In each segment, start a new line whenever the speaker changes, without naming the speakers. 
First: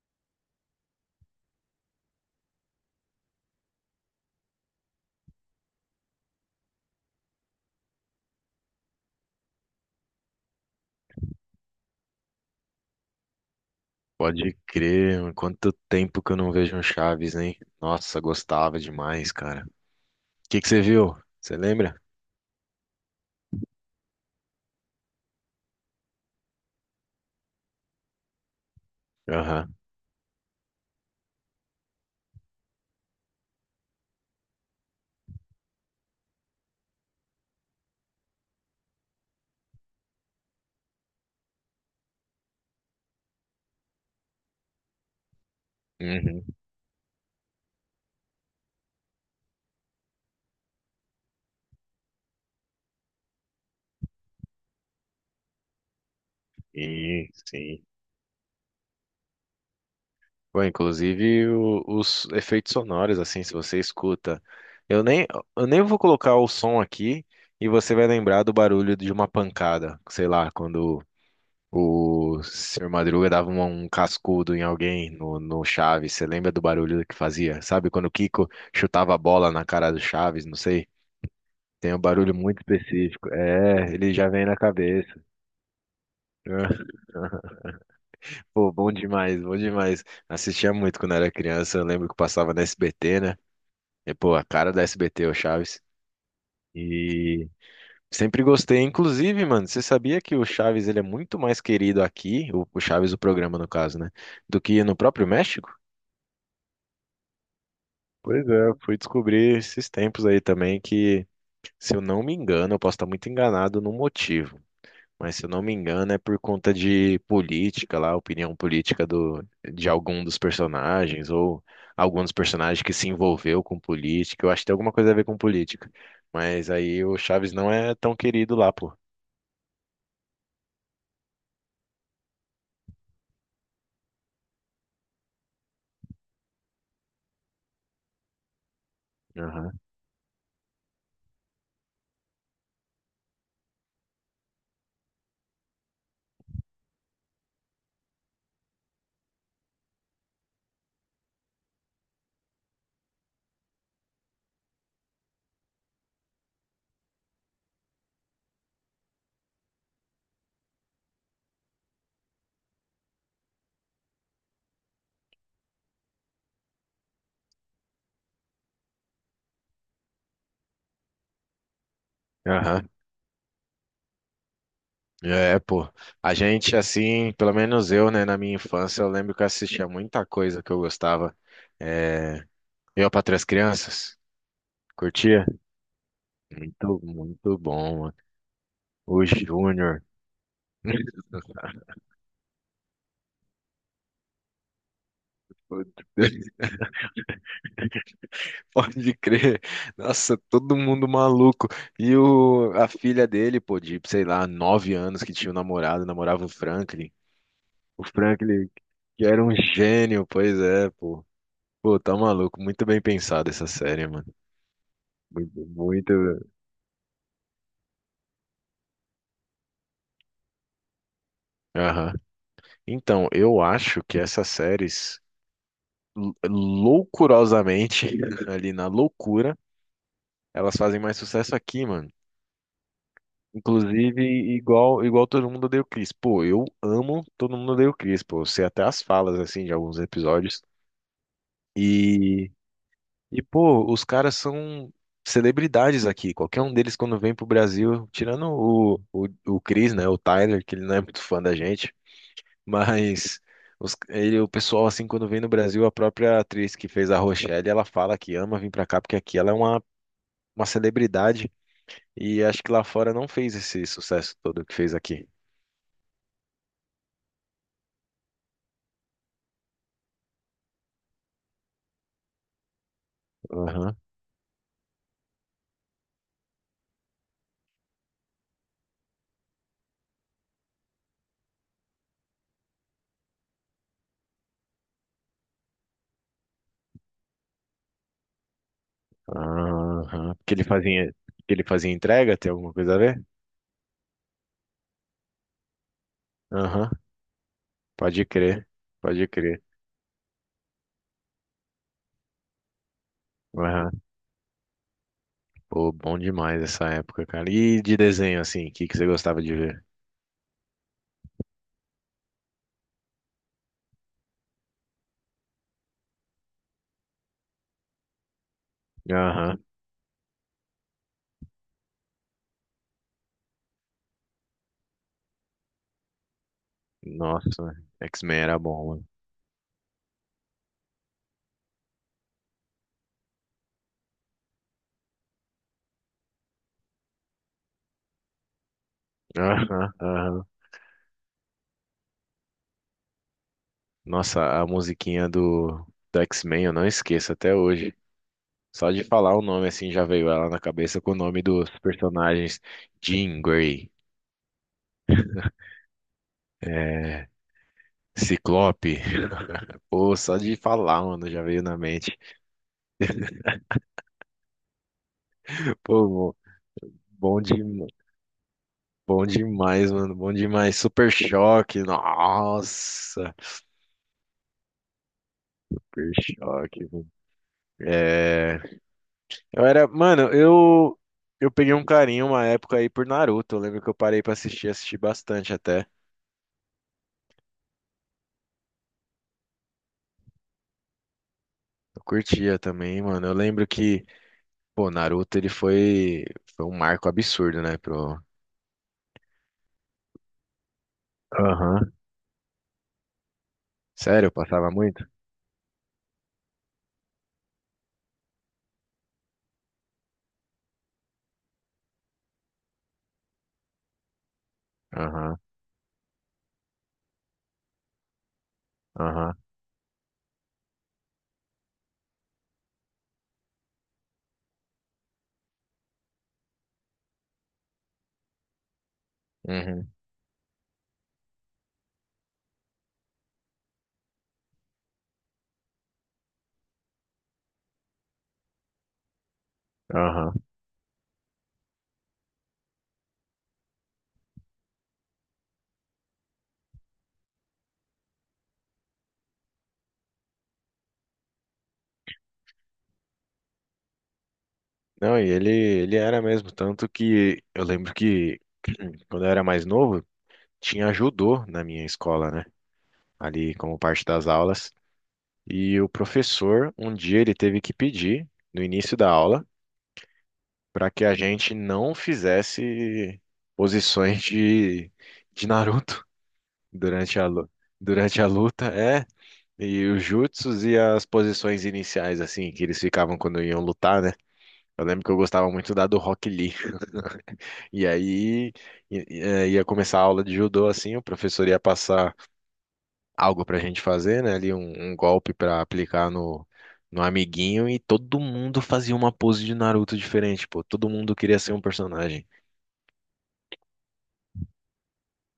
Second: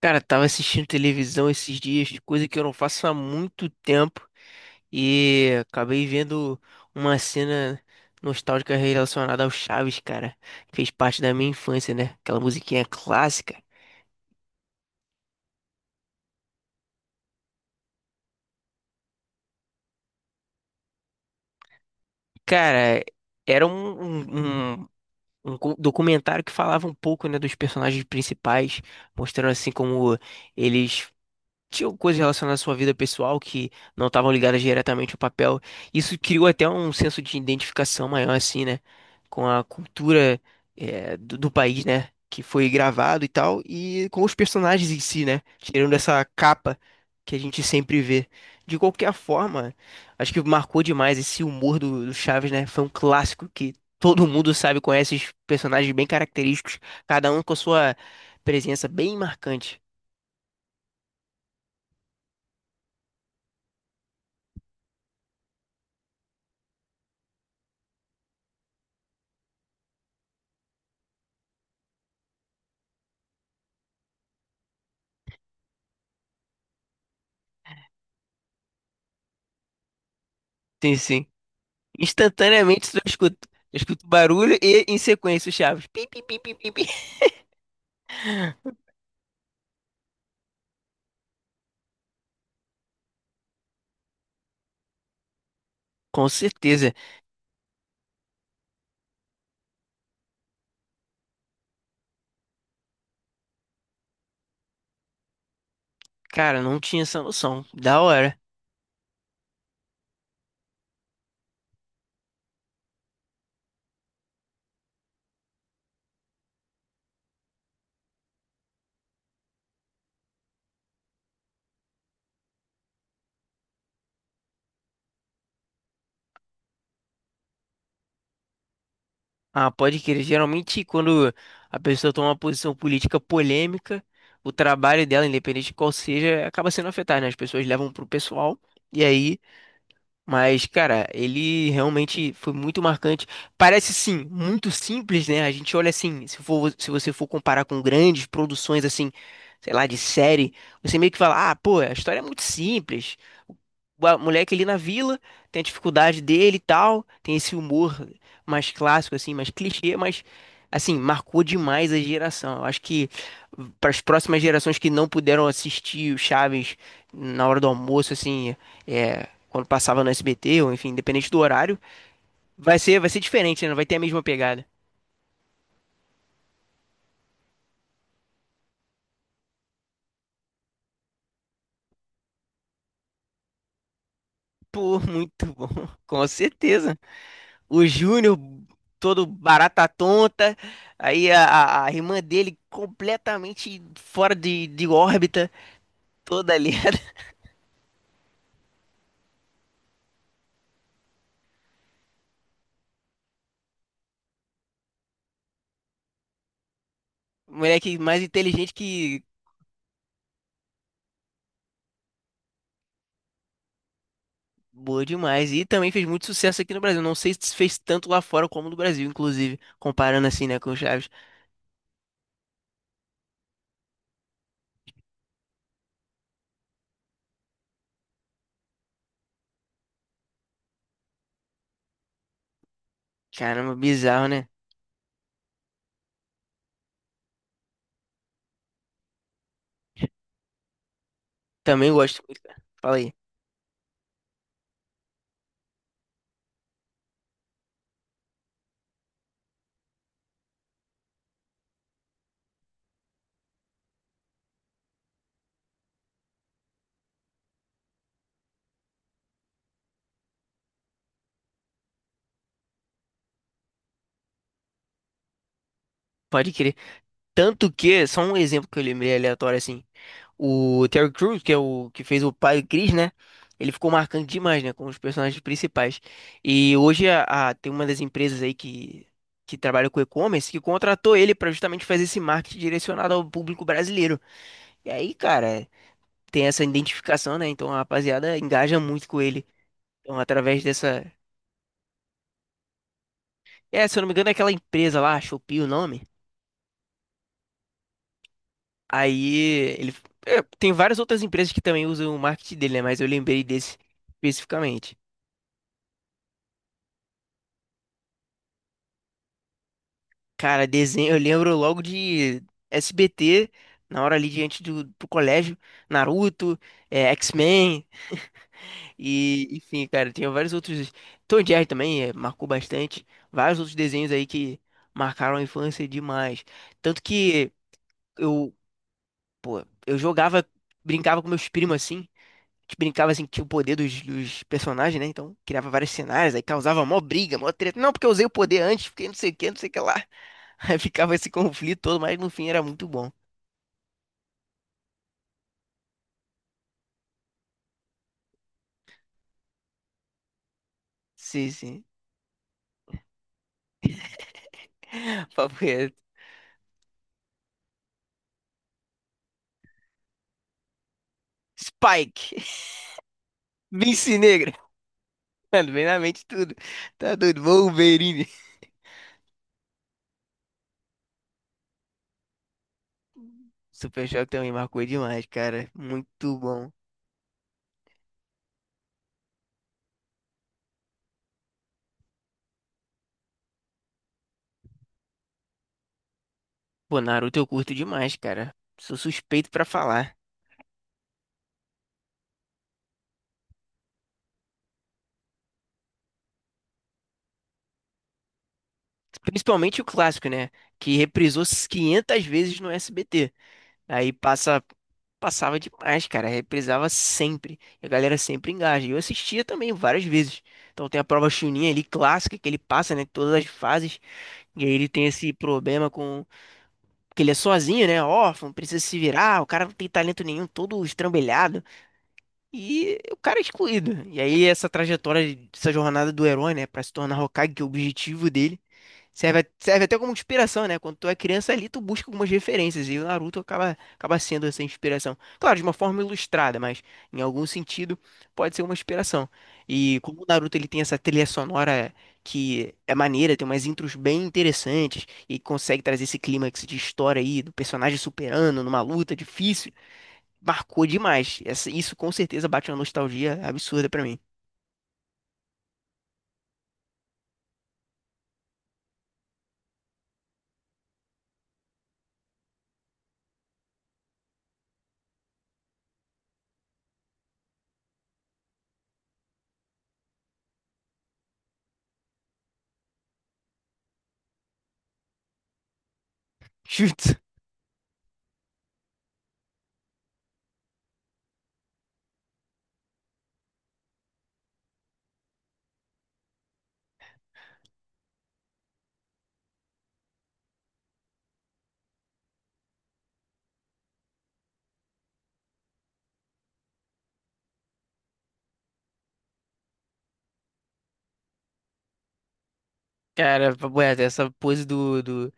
Cara, tava assistindo televisão esses dias, coisa que eu não faço há muito tempo, e acabei vendo uma cena nostálgica relacionada ao Chaves, cara. Fez parte da minha infância, né? Aquela musiquinha clássica.
Pode crer, mano. Quanto tempo que eu não vejo um Chaves, hein? Nossa, gostava demais, cara. O que que você viu? Você lembra?
Cara, era documentário que falava um pouco, né, dos personagens principais, mostrando assim
Aham.
como eles tinha coisas relacionadas à sua vida pessoal que não estavam ligadas diretamente ao papel. Isso criou até um senso de identificação maior, assim, né? Com a cultura, do país, né? Que foi gravado e tal, e com os personagens em si, né? Tirando essa
Uhum.
capa que a gente sempre vê. De qualquer forma, acho que marcou demais esse humor do Chaves, né? Foi um clássico que todo mundo sabe, conhece os personagens bem característicos,
E
cada um com a
sim.
sua presença bem marcante.
Bom, inclusive os efeitos sonoros, assim, se você escuta. Eu nem, eu nem vou colocar o som aqui e você vai lembrar do barulho de uma pancada. Sei lá, quando o senhor Madruga dava um cascudo em alguém no Chaves. Você lembra do barulho que fazia? Sabe quando o Kiko chutava a bola na cara do Chaves? Não sei.
Sim, sim.
Tem um barulho muito
Instantaneamente
específico.
eu
É,
escuto
ele já vem na
barulho e em
cabeça.
sequência o Chaves. Pi, pi, pi, pi, pi,
Ah.
pi.
Pô, bom demais, bom demais. Assistia muito quando era criança. Eu lembro que passava na SBT, né? E, pô, a cara da SBT, o Chaves.
Com certeza.
E sempre gostei. Inclusive, mano, você sabia que o Chaves ele é muito mais querido aqui, o Chaves, o programa no caso, né? Do que no próprio México?
Cara, não tinha essa noção. Da hora.
Pois é, eu fui descobrir esses tempos aí também que, se eu não me engano, eu posso estar muito enganado no motivo, mas se eu não me engano é por conta de política lá, opinião política do, de algum dos personagens ou algum dos personagens que se envolveu com política. Eu acho que tem alguma coisa a ver com política, mas aí o Chaves não é tão querido lá, pô.
Ah, pode crer. Geralmente, quando a pessoa toma uma posição política polêmica, o trabalho dela, independente de qual seja, acaba sendo afetado, né? As pessoas levam pro pessoal e aí.
Aham,
Mas, cara, ele realmente foi muito marcante. Parece, sim, muito simples, né? A gente olha assim, se você for comparar com grandes produções, assim, sei lá, de série, você meio que fala, ah, pô, a história é muito simples. O moleque ali na vila tem a dificuldade dele e tal, tem esse humor mais clássico, assim, mais clichê, mas, assim, marcou demais a geração. Eu acho que para as próximas gerações que não puderam assistir o Chaves na hora do almoço, assim. É, quando passava no SBT, ou enfim, independente do horário, vai
aham.
ser, vai ser diferente, né? Não vai ter a mesma pegada.
É, pô. A gente, assim, pelo menos eu, né, na minha infância, eu lembro que eu assistia muita coisa que eu gostava. É, eu, para três Crianças,
Pô,
curtia?
muito bom, com certeza.
Muito, muito
O
bom, mano.
Júnior,
O
todo barata
Júnior.
tonta, aí a irmã dele completamente fora de órbita, toda ali.
Pode crer. Nossa, todo mundo maluco. E a filha dele, pô, de, sei lá, 9 anos que tinha um namorado, namorava o Franklin.
Moleque
O
mais
Franklin,
inteligente que.
que era um gênio, pois é, pô. Pô, tá maluco. Muito bem pensada essa série, mano.
Boa demais. E
Muito,
também fez muito
muito.
sucesso aqui no Brasil. Não sei se fez tanto lá fora como no Brasil, inclusive. Comparando assim, né, com o Chaves.
Aham. Então, eu acho que essas séries, loucurosamente, ali na loucura, elas fazem mais sucesso aqui, mano.
Caramba,
Inclusive,
bizarro, né?
igual todo mundo odeia o Chris. Pô, eu amo todo mundo odeia o Chris, pô. Eu sei até as falas, assim, de alguns episódios.
Também gosto muito,
E,
cara. Fala aí.
e pô, os caras são celebridades aqui. Qualquer um deles, quando vem pro Brasil, tirando o Chris, né? O Tyler, que ele não é muito fã da gente. Mas o pessoal, assim, quando vem no Brasil, a própria atriz que fez a Rochelle, ela fala que ama vir pra cá, porque aqui ela é uma celebridade. E acho que lá fora não fez esse sucesso todo que fez aqui.
Pode crer. Tanto que, só um exemplo que eu lembrei aleatório assim. O Terry Crews, que é o que fez o pai do Chris, né? Ele ficou
Aham,
marcante demais, né? Como um dos personagens principais. E hoje tem uma das empresas aí que trabalha com e-commerce que contratou ele para justamente fazer esse marketing direcionado ao público brasileiro. E aí, cara, tem essa identificação, né? Então a rapaziada engaja muito com ele. Então,
aham. Porque
através
ele
dessa.
fazia, porque ele fazia entrega, tem alguma coisa a ver?
É, se eu não me engano, é aquela empresa lá, Shopee, o nome.
Aham, pode crer, pode
Aí
crer.
ele é, tem várias outras empresas que também usam o marketing dele, né? Mas eu lembrei desse
Aham.
especificamente.
Pô, bom demais essa época, cara. E de desenho, assim, o que que você gostava de ver?
Cara, desenho, eu lembro logo de SBT, na hora ali diante do pro colégio, Naruto, é, X-Men e
Aham.
enfim, cara, tinha vários outros. Tom e Jerry também é, marcou bastante, vários outros desenhos aí que marcaram a infância demais. Tanto que
Nossa, X-Men
eu
era bom, mano.
eu jogava, brincava com meus primos assim. A gente brincava assim, que tinha o poder dos personagens, né? Então criava vários cenários, aí causava mó briga, mó treta. Não, porque eu usei o poder antes, porque não sei o que, não sei o que
Aham,
lá.
aham.
Aí ficava esse conflito todo, mas no fim era muito bom.
Nossa, a musiquinha do, X-Men eu não esqueço até hoje. Só de falar o nome, assim, já veio ela na cabeça com o nome
Sim,
dos
sim.
personagens. Jean Grey.
Papo reto.
É, Ciclope, pô, só de falar, mano, já veio na mente.
Spike, Vince Negra. Mano, vem na
Pô,
mente tudo. Tá doido,
bom, de,
Wolverine.
bom demais, mano, bom demais. Super Choque, nossa,
Super Choque também marcou demais, cara.
Super
Muito bom.
Choque, mano. É, eu era, mano, eu peguei um carinho uma época aí por Naruto. Eu lembro que eu parei pra assistir, assisti bastante até.
Pô, Naruto eu curto demais, cara. Sou suspeito pra falar.
Eu curtia também, mano. Eu lembro que, pô, Naruto ele foi um marco absurdo, né, pro.
Principalmente o clássico, né? Que reprisou
Aham.
500 vezes no SBT. Aí
Sério, eu
passa,
passava muito?
passava demais, cara. Reprisava sempre. E a galera sempre engaja. E eu assistia também várias vezes. Então tem a prova Chunin ali, clássica, que ele passa, né? Todas as fases. E aí ele tem esse
Aham,
problema com. Porque ele é sozinho, né? Órfão, precisa se
aham.
virar. O cara não tem talento nenhum, todo estrambelhado. E o cara é excluído. E aí essa trajetória, essa jornada do herói, né? Pra se tornar Hokage, que é o objetivo dele. Serve, serve
Uhum.
até como inspiração, né? Quando tu é criança ali, tu busca algumas referências e o Naruto acaba sendo essa inspiração. Claro, de uma forma ilustrada, mas em algum sentido pode ser uma inspiração. E como o
Aham.
Naruto ele tem essa trilha sonora que é maneira, tem umas intros bem interessantes e consegue trazer esse clímax de história aí do personagem superando numa luta difícil, marcou demais. Isso com certeza bate uma nostalgia absurda pra mim.
Não, e ele era mesmo, tanto que eu lembro que quando eu era mais novo, tinha judô na minha escola, né? Ali como parte das aulas. E o professor, um dia, ele teve que pedir, no início da aula, para que a gente não fizesse posições de Naruto
Chutz.
durante a, lu- durante a luta. É, e os jutsus e as posições iniciais, assim, que eles ficavam quando iam lutar, né? Eu lembro que eu gostava muito da do Rock Lee. E aí ia começar a aula de judô assim, o professor ia passar algo pra gente fazer, né? Ali um golpe pra aplicar no amiguinho e todo mundo fazia uma pose de Naruto diferente, pô. Todo mundo queria ser um personagem.
Cara, papo reto, essa pose do.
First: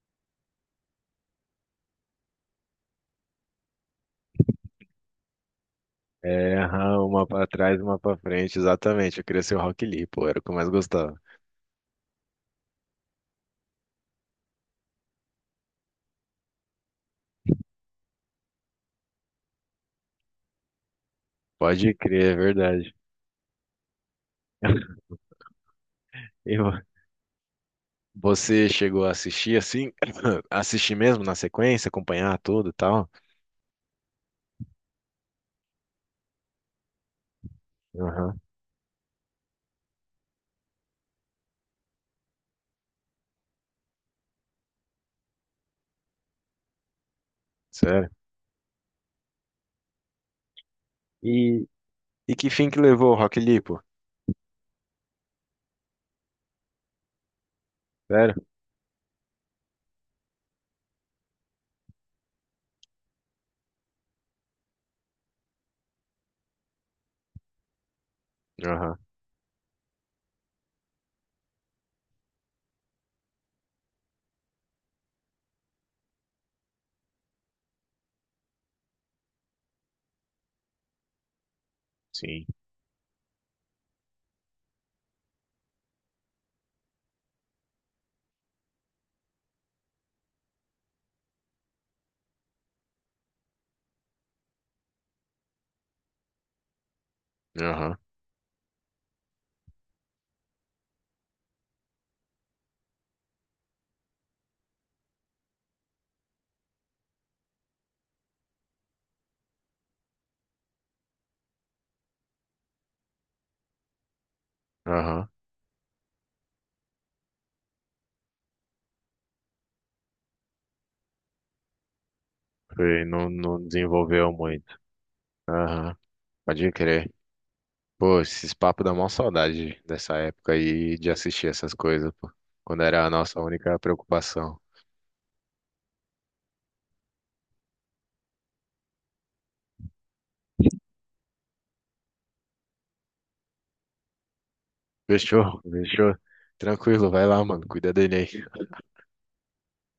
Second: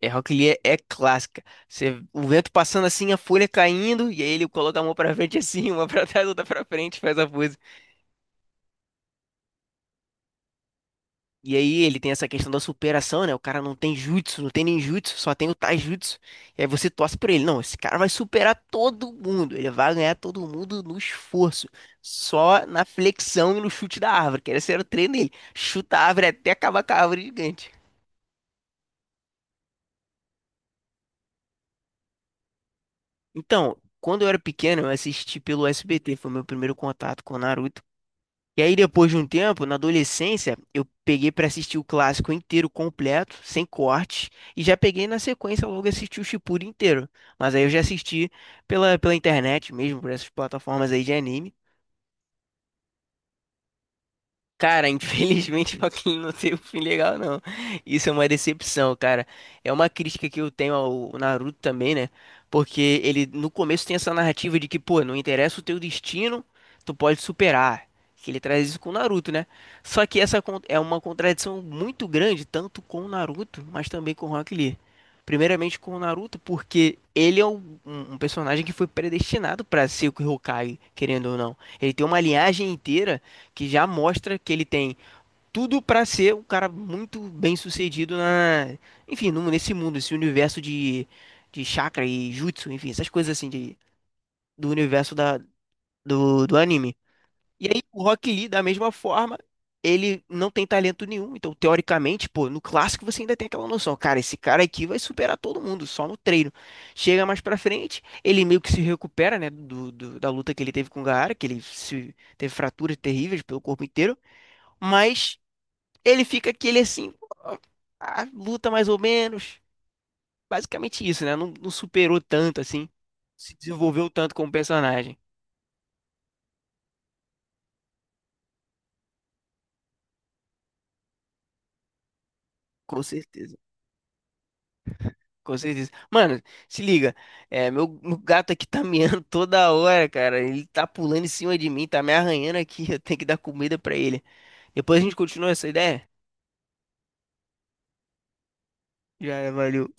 É, Rock Lee é, é clássica. Você, o vento passando assim, a folha caindo, e aí ele coloca a mão pra frente assim, uma pra trás, outra
É,
pra frente,
aham,
faz
uma
a
pra
pose.
trás, uma pra frente, exatamente. Eu queria ser o Rock Lee, pô, era o que eu mais gostava.
E aí ele tem essa questão da superação, né? O cara não tem jutsu, não tem nem jutsu, só tem o taijutsu. E aí você torce pra ele. Não, esse cara vai superar todo mundo. Ele vai ganhar todo mundo no esforço.
Pode crer, é
Só na
verdade.
flexão e no chute da árvore, que esse era o treino dele. Chuta a árvore até
E
acabar com a árvore gigante.
você chegou a assistir assim? Assistir mesmo na sequência, acompanhar tudo e tal?
Então, quando eu era pequeno, eu assisti pelo SBT, foi meu primeiro contato com Naruto.
Aham,
E aí, depois de um tempo, na adolescência, eu peguei pra assistir o clássico inteiro completo, sem corte, e já peguei na sequência logo assisti o Shippuden inteiro. Mas aí eu já
sério.
assisti pela internet mesmo, por essas plataformas aí de anime.
E E que fim que levou o Rock Lee, pô?
Cara, infelizmente Joaquim não teve um fim legal, não. Isso é uma
Sério?
decepção, cara. É uma crítica que eu tenho ao Naruto também, né? Porque ele no começo tem essa narrativa de que, pô, não interessa o teu destino, tu pode superar. Que ele traz isso com o
Aham,
Naruto, né? Só que essa é uma contradição muito grande, tanto com o Naruto, mas também com o Rock Lee. Primeiramente com o Naruto, porque ele é um personagem que foi predestinado pra ser o Hokage, querendo ou não. Ele tem uma
sim.
linhagem inteira que já mostra que ele tem tudo para ser um cara muito bem sucedido na, enfim, nesse mundo, esse universo de chakra e jutsu, enfim, essas coisas assim de, do universo do anime. E aí
Aham,
o Rock Lee, da mesma forma, ele não tem talento nenhum, então teoricamente, pô, no clássico você ainda tem aquela noção, cara, esse cara aqui vai superar todo mundo, só no treino. Chega mais pra frente, ele meio que se recupera, né, da luta que ele teve com o Gaara, que ele se, teve fraturas terríveis pelo corpo inteiro,
aham.
mas ele fica aquele assim, ah, luta mais ou menos. Basicamente isso, né? Não, não superou tanto assim.
Foi, não,
Se
não
desenvolveu
desenvolveu
tanto como
muito.
personagem.
Aham, pode crer. Pô, esses papos dão mó saudade dessa época aí de assistir essas coisas, pô. Quando
Com
era a nossa
certeza.
única preocupação.
Com certeza. Mano, se liga. É, meu gato aqui tá miando toda hora, cara. Ele tá pulando em cima de mim, tá me arranhando aqui. Eu tenho que dar comida pra ele. Depois a gente continua
Fechou,
essa ideia?
fechou. Tranquilo, vai lá, mano. Cuida dele aí.
Já, valeu.